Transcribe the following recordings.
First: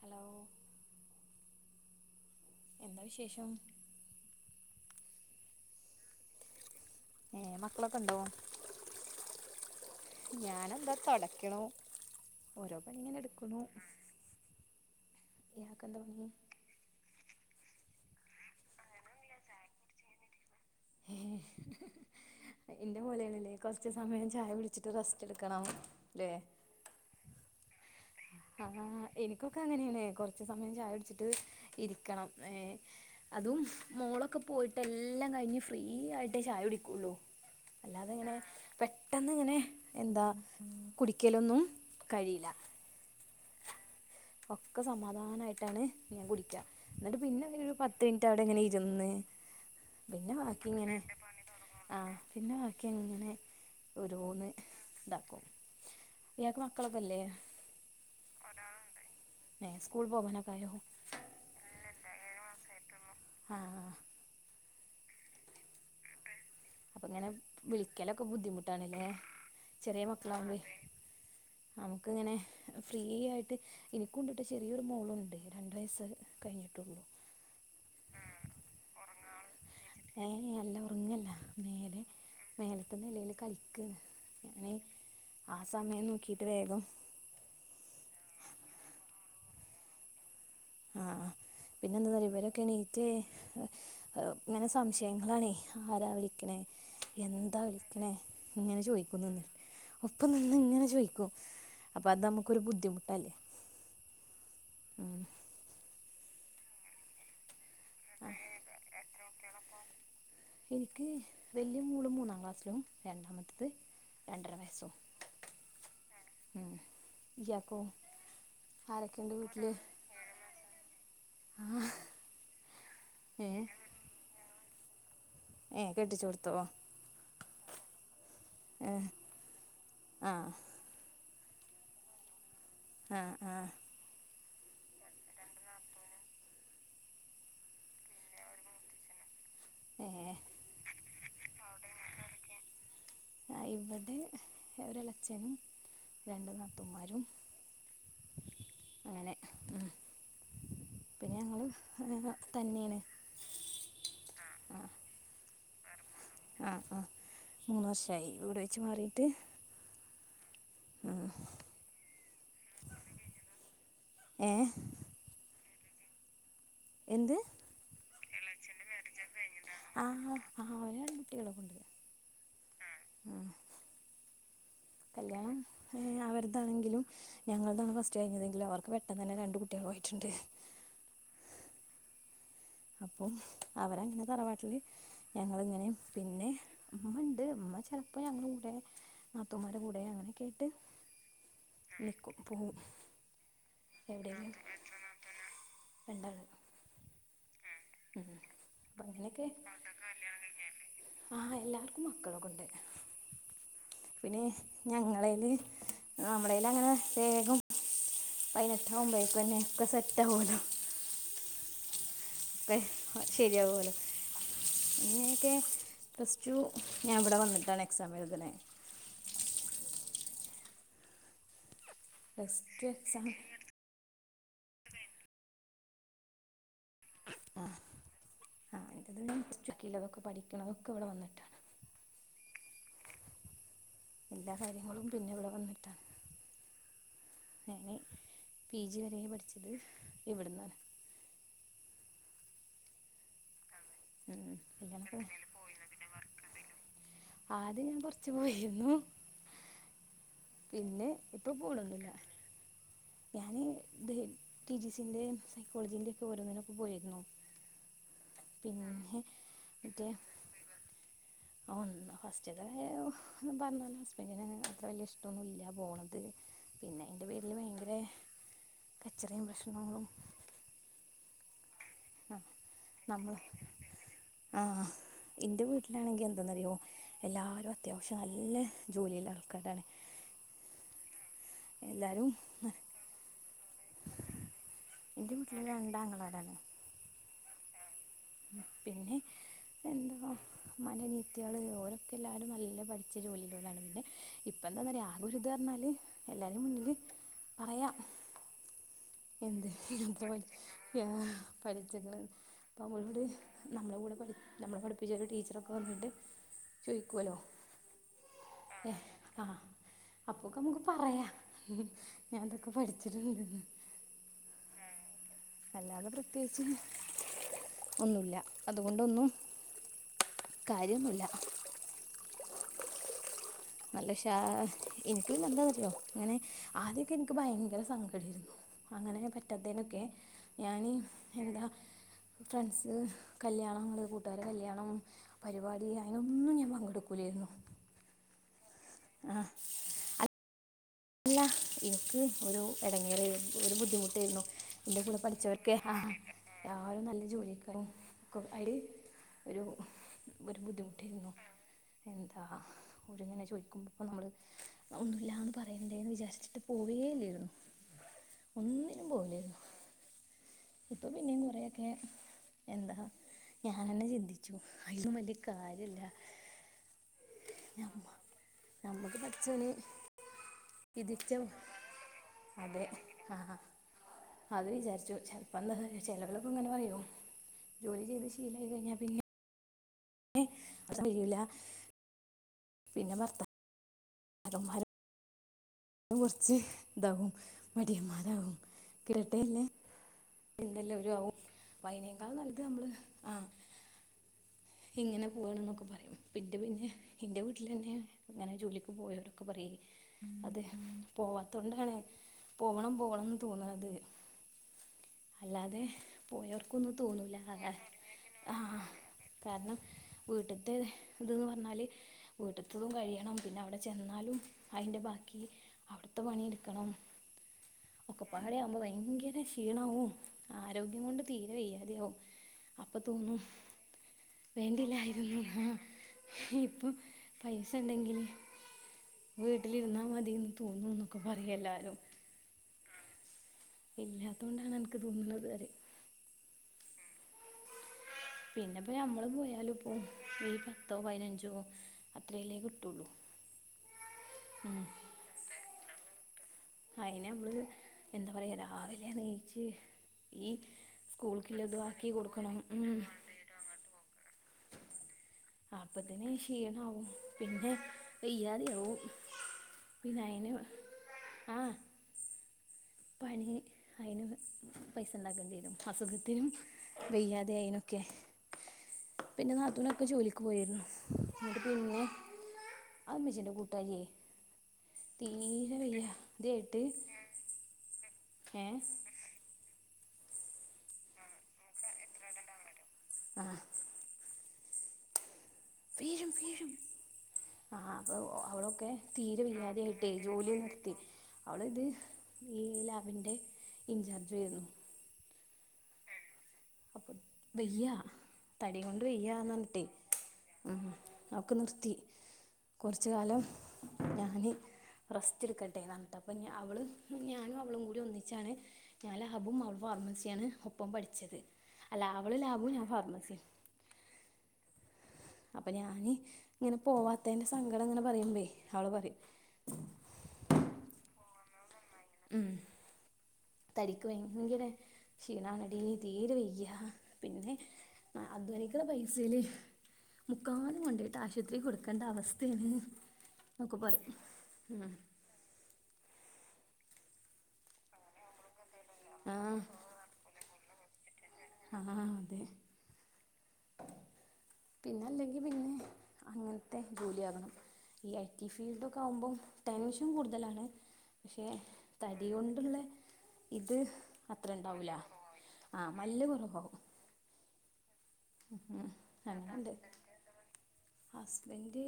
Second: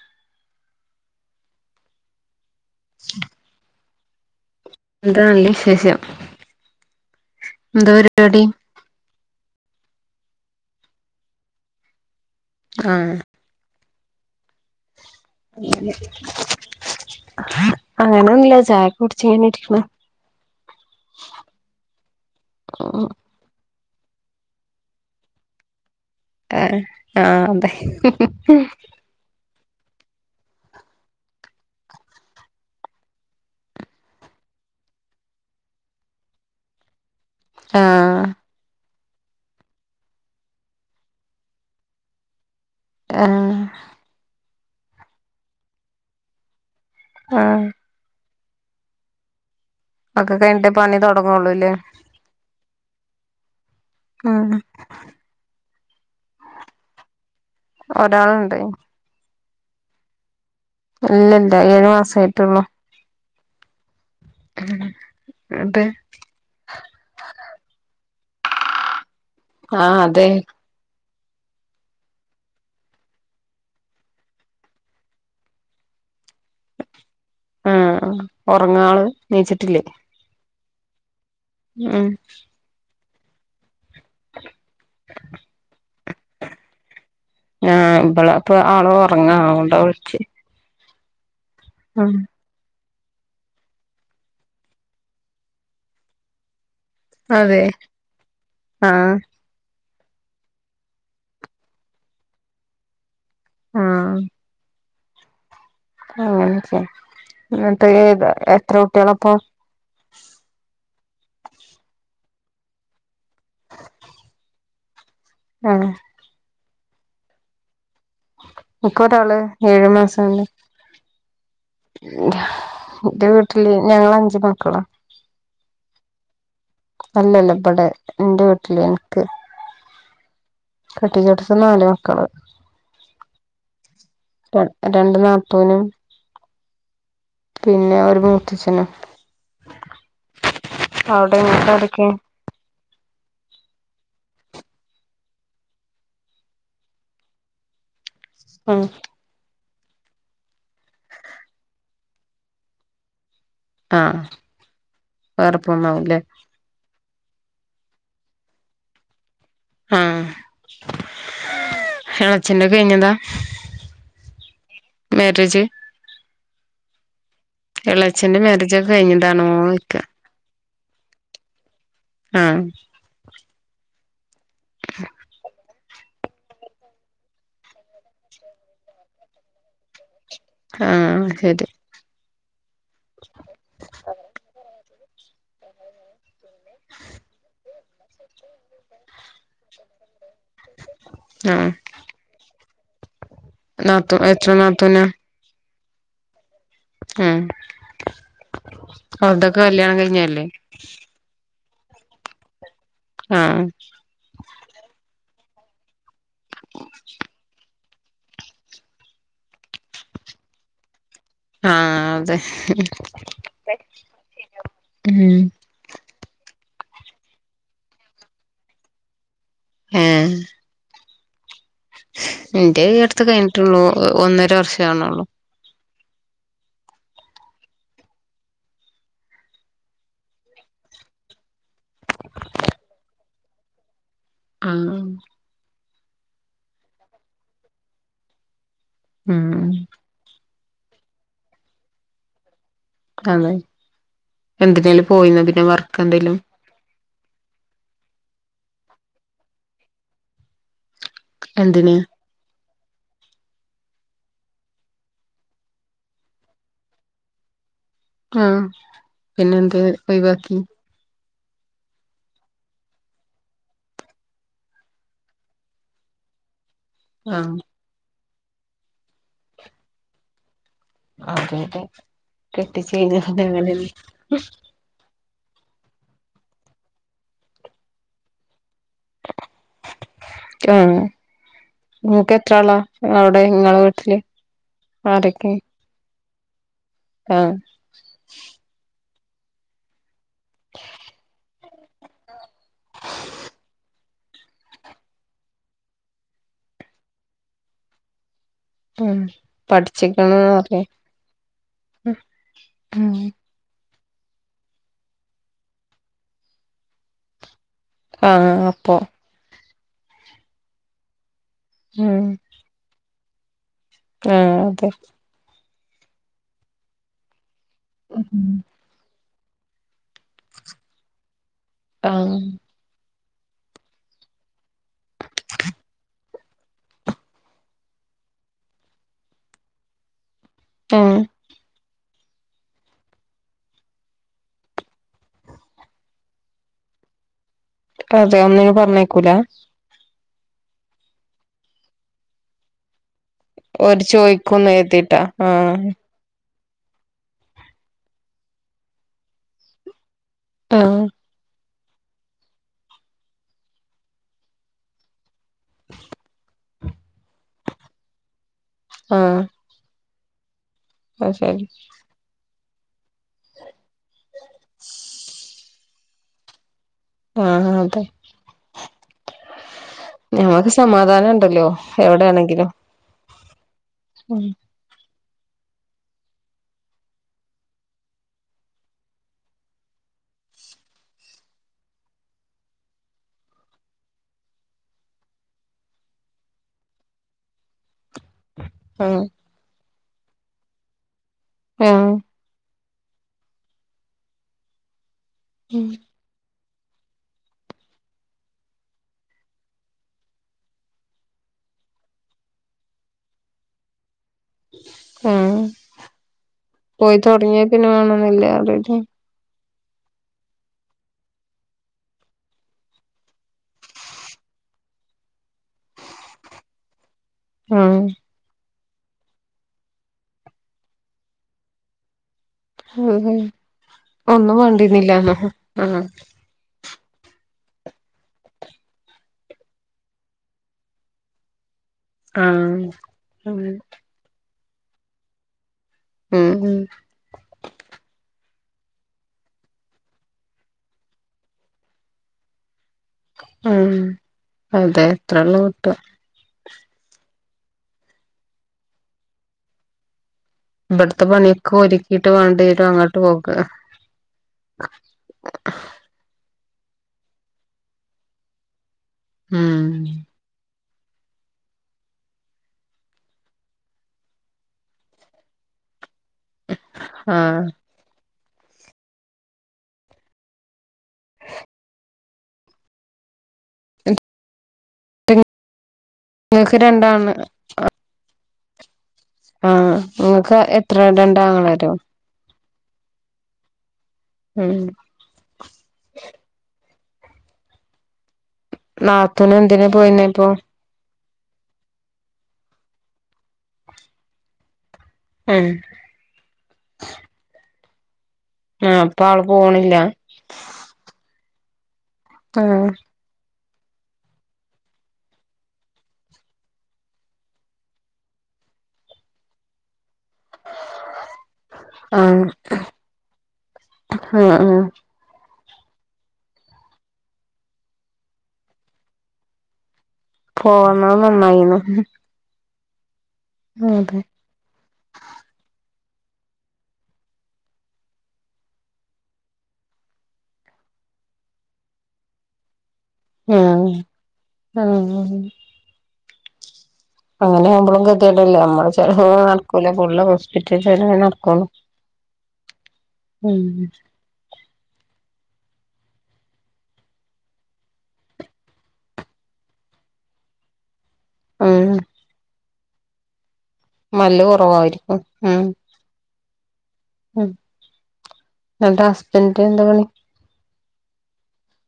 Hello [unintelligible] എന്താ വിശേഷം എന്താണല്ല വിശേഷം ഏ എന്താ പരിപാടി ഞാന എന്താ തുടക്കണു ഓരോ പണി ഇങ്ങനെ എടുക്കണു ഇയാൾക്ക് ഉ എന്താ പണി അങ്ങനെൊന്നില്ല ചായ കുടച്ച്ങ്ങനെ ഇരിക്കണ എന്റെ മലണല്ലേ [unintelligible] കുറച്ച സമയം ചായ കുടിച്ചിട്ട് റസ്റ്റ് എടുക്കണാവ- ആഹ ആഹ അതെ ആഹ എനിക്ക- അങ്ങനെയാണ് കുറച്ച സമയം ചായടിച്ചിട്ട് ഇരിക്കണം അതും മോളൊക്കെ പോ- പോയിട്ട് എല്ലാം കഴി ഫ്രീ ആയിട്ട് ചായ കുടിക്കുള്ളൂ അല്ലാതെ ആഹ് ഇങ്ങനെ- പെട്ടെന്ന് ഇങ്ങനെ എന്താ കുടിക്കലൊന്നും കഴിയില്ല ആഹ ഒക്കെ സമാധാനമായിട്ടാണ് ഞാൻ കുടിക്കുക എന്നിട്ട് പിന്നെ ആഹ് പത്ത് മിന- ഇവിടെയങ്ങനെ ഇരുന്ന് പിന്നെ ഒക്കെ ബാക്കി കഴിഞ്ഞിട്ടേ ഇങ്ങനെ പണി തൊടങ്ങൊള്ളൂല്ലേ ആ പിന്നെ ബാക്കിങ്ങനെ- ഒരു മൂന്ന് ഉം ഇതാക്കും ഇയാക്ക് മക്കളൊക്കെല്ലേ ഒരാളുണ്ട് സ്കൂൾ പോന കായ [unintelligible] ഇല്ല ഇല്ല ഏഴു മാസ ആയിട്ടുള്ളൂ ആ അതേ അപ്പ ഇങ്ങനെ വിളിക്കലൊക്കെ ബുദ്ധിമുട്ടാണല്ലേ ആഹ് ചെറിയ അതെ മക്കളാവകുമ്പയി- നമുക്ക് ഇങ്ങനെ ഫ്രീ ആയിട്ട് എനിക്ക കൊണ്ടിട്ട് ചെറിയൊരു മോളുണ്ട് രണ്ട് വയസ്സ് കഴിഞ്ഞ- കേിട്ടുള്ള [unintelligible] ആഹ ഉറങ്ങ ആള് എണീച്ചിട്ടില്ലേ ഏ അല്ല ഉറങ്ങല്ല ഉം പത്ത നിലൽ കളിക്ക ഞന ആ [unintelligible] സമയം നോക്കിട്ട് വേഗം ഹ് ഇബള അപ്പൊ ആള ഉറങ്ങാൊണ്ടാ വിളിച്ചച്ച് ആഹ് പിന്നെന്തായ ഇവരൊക്കെയാണ് മറ്റേ ഇങ്ങനെ സംശയങ്ങളാണേ ആരാ വിളിക്കണേ എന്താ അതെ വിളിക്കണേ ഇങ്ങനെ ആഹ് ചോയ്ക്കുംനിന്നിട്ട് ഒപ്പം നിന്നങ്ങനെ ചോദിക്കും അപ്പ അത് നമുക്കൊരു ബുദ്ധിമുട്ടല്ലേ ആഹ് അങ്ങനെചെ ങ്ങെൻതേതാ എത്ര കുട്ട്യേളാ പ്പം? ക്ക് വല്യ മൂളും മൂന്നാം ക്ലാസ്സിലും രണ്ടാമത്തത് രണ്ടര വയസ്സും. ആഹ് ഇയാകോ ൻകൊരാള് ഏഴു മാസാവ്ണ്. ന്റെ വീട്ടില് ഞങ്ങള് അഞ്ചു മക്കളാ. ഏഹ് കെട്ടിച്ചോട് എല്ലല്ല ബെടെ ന്റെ വീട്ടില് ഏ എൻക്ക്. ആഹ് [unintelligible] നാല് മക്കള് ആഹ് ആഹ് ര രണ്ട് നാത്തൂനും പിന്നെ ഒരു മൂത്തഛനും ഏഹ് അവിടെ ങ്ങക്ക് ആരൊക്കെ? അഹ് ഇവടെ ഒളച്ഛനും രണ്ടു നത്തുമാരും. അഹ് ഉം പിന്നെ അങ്ങള് ഹെ തന്നെയാണ്. ആഹ് വേറെപ്പോന്നാഉലേ,? ആഹ് ആഹ് മൂന്ന് വർഷയി വീട് വെച്ച് മാറിയിട്ട്. ആഹ് ഉം എളച്ചന്റെ കഴിഞ്ഞതാ? ഏഹ് മാരേജ് എന്ത് എളച്ച്ചന്റെ മാരേജ് ഒക്കെ കഴിഞ്ഞിതാണോയ്ക്ക? ആ അവന് രണ്ട് ട്ട്യാളൊക്കെണ്ട് ആ കല്യാണം അവരുതാണെങ്കിലും ഞങ്ങളതാണ് ഫസ്റ്റ് കഴിഞ്ഞതെങ്കിലും അവർക്ക് പെട്ടെന്ന് തന്നെ രണ്ട് കുട്ടികൾ ആയിട്ടുണ്ട് ആഹ് ശരി അപ്പം അവരങ്ങനെ തറവാട്ടില് ഞങ്ങളിങ്ങനെ പിന്നെ അമ്മ ഉണ്ട് അമ്മ ചിലപ്പോ ഞങ്ങടെ കൂടെ നാത്തൂമാരുടെ കൂടെ അങ്ങനെയക്കെ ആയിട്ട് നിക്കും പോവും നാത്തു എത്ര നാത്തൂനാ രണ്ടാൾ ആഹ് അപ്പം അങ്ങനെയൊക്കെ അവരോടൊക്കെ കല്യാണം കഴിഞ്ഞതല്ലേ ആ മക്കളൊക്കെ ഉണ്ട് ആഹ് പിന്നെ ഞങ്ങളെല് നമ്മടെലങ്ങനെ വേഗം പയിനേട്ടാകുമ്പേ പിന്നെ ഒക്കെ സെറ്റ് ആവുവല്ലോ ആഹ് അതെ ഒക്കെ ശരിയാവലോ ഉം എന്നെയൊക്കെ പ്ലസ് ടു ഞാൻ ഇവിടെ വന്നിട്ടാണ് എക്സാം എഴുതണെ ആഹ് പ്ലസ് എന്റെ ടു ഈ അടുത്ത് എക്സാം കഴിഞ്ഞിട്ടെള്ളൂ ഒന്നര വർഷവാകുന്നേ ഉള്ളു ആഹ് ആഹ് ഇതു പിന്നെ അതൊക്കെ പഠിക്കണതൊക്കെ ഇവിടെ വന്നിട്ടാണ് എല്ലാ ആഹ് കാര്യങ്ങളും പിന്നെ ഇവിടെ വന്നിട്ടാണ് ഞാൻ പി ജി വരെയെ ഉം പഠിച്ചത് ഇവിടുന്നാണ ആണോ ഉം എന്തിനെലും കല്യാണം ഒക്കെ പോയിനോ പിന്നെ വർക്ക് എന്തേലും ആദ്യം ഞാൻ കുറച്ച് പോയിരുന്നു പിന്നെ ഇപ്പൊ എന്തിന് പോണൊന്നുല്ല ഞാന് ടിടിസിന്റെയും സൈക്കോളജീന്റെ ഒക്കെ ഓരോന്നിനൊക്കെ പോയിരുന്നു [inaudible] ആഹ് പിന്നെ എന്തേ മറ്റേ ഒഴിവാക്കി ഒന്ന് ഫസ്റ്റ്ലെ പറഞ്ഞാൽ ഹസ്ബൻഡ്ന് അത്ര വല്യ ഇഷ്ടം ഒന്നുല്ല പോണത് [unintelligible] ആഹ് ഭയങ്കര കച്ചറയും പ്രശ്നങ്ങളും അതെ ആ കെട്ടിച്ച് നമ്മള് കഴിഞ്ഞ [unintelligible] എന്റെ വീട്ടിലാണെങ്കിൽ എന്താന്നറിയോ എല്ലാരും അത്യാവശ്യം നല്ല ജോലിയുള്ള ആൾക്കാരാണ് ആഹ് എല്ലാരും നിങ്ങക്ക് എത്ര ആളാ അവിടെ നിങ്ങളെ വീട്ടില് എൻ്റെ ആരൊക്കെ വീട്ടിൽ രണ്ടാങ്ങളാരാണ് ആഹ് പിന്നെ എന്താ ഉമ്മാന്റെ അനിയത്തികള് ഒരൊക്കെ എല്ലരും നല്ല പഠിച്ച ജോലിയിലുള്ളതാണ് പിന്നെ ഇപ്പ എന്താന്ന് അറിയോ ആകെ ഉള്ള ഇത് പറയുവാണേൽ എല്ലാരും പറയാ ഉം എന്ത് പഠിച്ചിക്കണന്ന് പറഞ്ഞ് [unintelligible] പഠിച്ചത് ഉം വീട് നമ്മളുടെ കൂടെ നമ്മളെ പഠിപ്പിച്ച ഒരു ടീച്ചറൊക്കെ വന്നിട്ട് ചോദിക്കുവല്ലോ ആഹ് അപ്പൊ അപ്പൊക്കെ നമുക്ക് പറയാ ഉം ഞാൻ അതൊക്കെ പഠിച്ചിട്ടുണ്ട്ന്ന് ആഹ് അതെ അല്ലാതെ പ്രത്യേകിച്ച് ഒന്നുമില്ല ഉം അതുകൊണ്ടൊന്നും കാര്യോന്നുല്ല ആഹ് നല്ല ക്ഷാഎനക്ക് പിന്നെ എന്താന്ന് അറിയുവോ അങ്ങനെ ആദ്യൊക്കെ എനിക്ക് ഭയങ്കര സങ്കടാരുന്നു അങ്ങനെ പറ്റാതെനൊക്കെ ഞാന് ആഹ് എന്താ ഫ്രണ്ട്സ് കല്യാണം കൂട്ടുകാർ കല്യാണം പരിപാടി അതിനൊന്നും ഞാൻ പങ്കെടുക്കുല്ലായിരുന്നു അതെ ഒന്നിനും പറഞ്ഞയക്കൂല ല്ല എനിക്ക് ഒരു ഇടങ്ങേർ ഒരു ഓര് ബുദ്ധിമുട്ടേന്നു ചോയ്ക്കുംന്ന് ന്റെ കൂടെ കരുതിട്ടാ പഠിച്ചോർക്ക് ആഹ് ആ ആരും നല്ല ജോലിക്കെ ക്കും അയ്ല് ഒരു ഒരു ആഹ് ബുദ്ധിമുട്ടേര്ന്നു എന്താ ഓല്ങ്ങനെ ചോയ്ക്കുമ്പോ പ്പൊ നമ്മള് ഒന്നുല്ലന്ന് പ റയാണ്ടേന്ന് വിചാരിച്ചിട്ട് പോവേല്ലേര്ന്നു ആ ഇപ്പൊ പിന്നിം കുറെക്കെ എന്താ ഞാനെന്നെ ചിന്തി ച്ചും അയ്ലും വല്യ കാര്യല്ല ആ അതെ നമ്മക്ക് പടച്ചോന് ഞമ്മക്ക് സമാധാനണ്ടല്ലോ എവിടെണെങ്കിലും അതെ ആ അത് വിചാരിച്ചും ചെ അപ്പ എന്താ ചെലോലൊക്കെ ഇങ്ങനെ പറയും ജോലി ചെയ്ത് ശീലായി കയ്ഞ്ഞാ പിന്നെ [unintelligible] പിന്നെ ഭർത്ത [unintelligible] കൊർച്ച് ഇതാവും മടിയൻമാരാകും ആഹ് കേട്ടെല്ലെ [unintelligible] അവരും ആവും പ്പൊ ആഹ് അയ്നേകാളും നല്ലത് ഞമ്മള് ഇങ്ങനെ ഉം ട്ട് പിന്നെ ന്റെ വീട്ട്ലെന്നെ ങ്ങനെ ജോലിക്ക് പോയവരൊക്കെ പറയും അത് പോവാ ത്തോണ്ടാണ് പോകണം പോകണംന്ന് തോന്നണത് ആഹ് അല്ലാതെ പോയോർക്കൊന്നും പോയി തോന്നൂല തൊടങ്ങിയാ പിന്നെ വേണന്നില്ല ആ അറിയില്ലേ കാര്ണം വീട്ട്ത്തെ ഇത് ന്ന് പറ്ഞ്ഞാല് വീട്ട്ത്തതും കഴിയണം പിന്നെ അവ്ടെ ചെന്നാലും അയ്ന്റെ ബാക്കി അവിട്ത്തെ പണീട്ക്കണം ആഹ് ഒക്കെപ്പാടെ അമ്ല് [unintelligible] ഭയങ്കെര ക്ഷീണവു ആരോഗ്യം കൊണ്ട് തീരെ വെയ്യാതെയാവും അപ്പൊ അതെ തോന്നും ഒന്നും വേണ്ടിരുന്നില്ല [unintelligible] ആഹ് ഇപ്പൊ പൈസ ഇണ്ടെങ്കില് വീട്ടിലിരുന്നാ മതീന്ന് തോന്നുന്നൊക്കെ പറി എല്ലാരും ആഹ് ഉം അതോണ്ടാണ് അൻക്ക് തോന്നുന്നത് അറിം ഉം ഉം പിന്നെപ്പോ നമ്മള് പോയാലും ഇപ്പൊ ഈ പത്തോ പയ്നഞ്ചോ അത്രല്ലേ കിട്ട് ആഹ് അതെ എത്രള്ളു കിട്ട അയിന് അമ്മള് എന്താ പറയാ രാവിലെ നീ ച്ച് ഇബെട്ത്തെ പണിയൊക്കെ ഒരുക്കീട്ട് കൊടുക്കണം വാണ്ട്യേരും ഉം അങ്ങട്ട് പോക അപ്പത്തിന് ഈ ക്ഷീണ ആവും പിന്നെ വയ്യാത്യെ ആവും ഉം പിന്നെ അയിന് ആഹ് പണി അയ്നു പൈസ ഇണ്ടാക്കണ്ട്യേ രും അസുഖ ത്തിനും വെയ്യാതെ ആഹ് അയിനൊക്കെ പിന്നെ നാത്തൂനൊക്കെ ജോലിക്ക് പോയിര്ന്നു എന്നട്ട് പിന്നെ ഇമ്മച്ചിന്റെ കൂട്ടാര്യെ തീരെ വെയ്യ ഇൻക്ക് രണ്ടാണ് അഹ് ഏഹ് ആഹ് ഇങ്ങക്ക് എത്ര രണ്ടാങ്ങളാരോ ആഹ് ഉം ആഹ് അപ്പൊ അവളൊക്കെ തീരെ നാത്തൂന് വയ്യാതെ എന്തിനാ ആട്ടെ പോയിന്നെ ഇപ്പൊ ജോലി നിർത്തി അവിടെ ഇത് ഈ ലാബിന്റെ ഇൻചാർജ ആയിരുന്നു ഉം [unintelligible] വെയ്യാ തടി ആഹ് കൊണ്ട് അപ്പൊ ആള് വെയ്യാണ് പറഞ്ഞിട്ടേ പോണില്ല അവക്ക് നിർത്തി ആഹ് കൊറച്ച് കാലം ഞാന്- റസ്റ്റ്ടുക്കട്ടെന്ന് പറഞ്ഞിട്ട് അപ്പൊ അവള് ഞാനും അവളും കൂടി ഒന്നിച്ചാണ് ഞാന് ലാബും അവള് - ഫാർമസ ആണ് ഒപ്പം പഠിച്ചത് അല്ല അവള് ആഹ് ലാബും ഞാൻ ഫാർമസി ആഹ് ആഹ് അപ്പൊ ഞാന് ഇങ്ങനെ പോവാത്തതിന്റെ സങ്കടം ഇങ്ങനെ പറയുമ്പഴേ അവള് പറയും ന്മായിന്ന് [unintelligible] ഉം തരിക്ക് അതെ ഭയങ്കര ക്ഷീണം ആണെടി തീര് വെയ്യ പിന്നെ അധ്വനിക്കുള്ള പൈസയില്- മുക്കാലും കൊണ്ടോയിട്ട് ആശുപത്രി കൊടുക്കേണ്ട അവസ്ഥയാണ് എന്നൊക്കെ ആഹ് പറയും ആഹ് അങ്ങനെ ആകുമ്പോഴും ഗതികേട് അല്ലേ നമ്മള് ചെലവ് ആ എങ്കിലും നടക്കൂലോ ഫുള്ള് ഹോസ്പിറ്റൽ- നടക്കുള്ളൂ ആഹ് അതെ ഉം പിന്നെല്ലെങ്കി പിന്നെ- അങ്ങനത്തെ ജോലി ആകണം ഈ ഐ ടി ഫീൽഡ് ഒക്കെ ആകുമ്പോം ടെൻഷൻ കൂടുതലാണ് പക്ഷേ ഉം തരി കൊണ്ടുള്ള- ഇത് മല്ല് അത്ര ഇണ്ടാവൂല കൊറവായിരിക്കും ഉം ആഹ മല്ല് കൊറവ് ഇണ്ടാകും ഉം ഇയാടെ ഹസ്ബൻഡ് അങ്ങനെയുണ്ട് എന്താ പണി ഹസ്ബൻഡ്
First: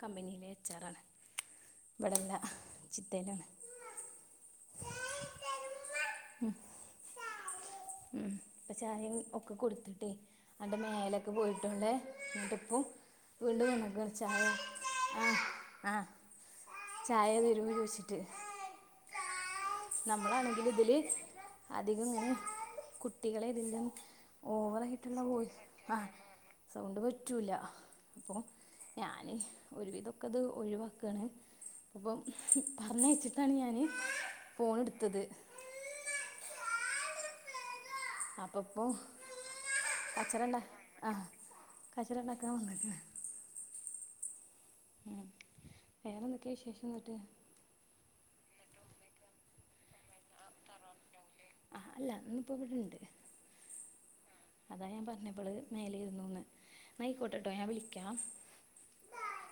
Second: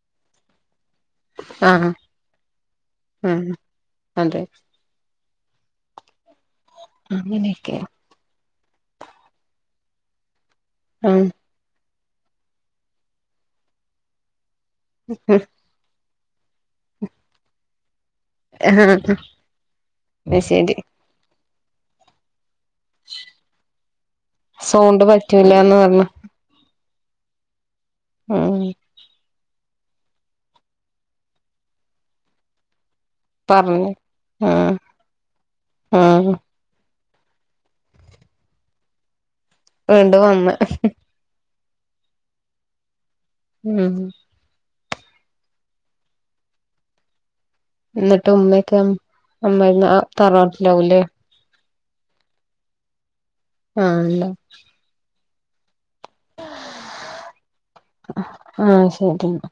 കമ്പനിയിലെ എച്ച് ആർ ആണ് ആഹ് ഇവിടെല്ല ചിത്തേലാണ് ആഹ് അതെ അങ്ങനെയൊക്കെയാ ഇപ്പ ചായയും ഒക്കെ കൊടുത്തിട്ടേ അന്റെ ഉം മേലൊക്കെ പോയിട്ടണ്ട് എന്നിട്ടിപ്പെ വീണ്ടും വന്നക്ക ചായ ആ ആ ചായ തരോ ചോദിച്ചിട്ട് അത് നമ്മളാണെങ്കിൽ ശരി ഇതില് അധികം ഇങ്ങനെ കുട്ടികളെ ഇതിന്ന് സൗണ്ട് ഓവറായിട്ടുള്ള പോയി പറ്റൂലാന്ന് പറഞ്ഞു ആഹ് സൗണ്ട് പറ്റില്ല അപ്പം ഉം ഞാന് ഒരു വിതൊക്കെ ഇത് ഒഴിവാക്കുകയാണ് അപ്പം പറഞ് അയച്ചിട്ടാണ് ഞാന് പറഞ്ഞു ആഹ് ഫോണ് എടുത്തത് ആഹ് അപ്പൊ ഇപ്പോ വീണ്ടും വന്ന് കച്ചറ ഇണ്ടാക്കൻ വന്നക്കാ ഉം ഉം വേറെന്തൊക്കെയാ വിശേഷം ഇന്നിട്ട് എന്നിട്ട് ഉമ്മയക്കെ അമ്മായിമ്മ തറാട്ടില്ലാവൂല്ലേ ആഹ് അല്ല ഉമ്മ ഇപ്പോ ഇവിടെണ്ട് ആഹ് ഉണ്ടാ മേലെ ഇരുന്നുന്ന് ഇന്നാ അയിക്കോട്ടട്ടോ ഞാൻ വിളിക്കാം ആഹ് ശരി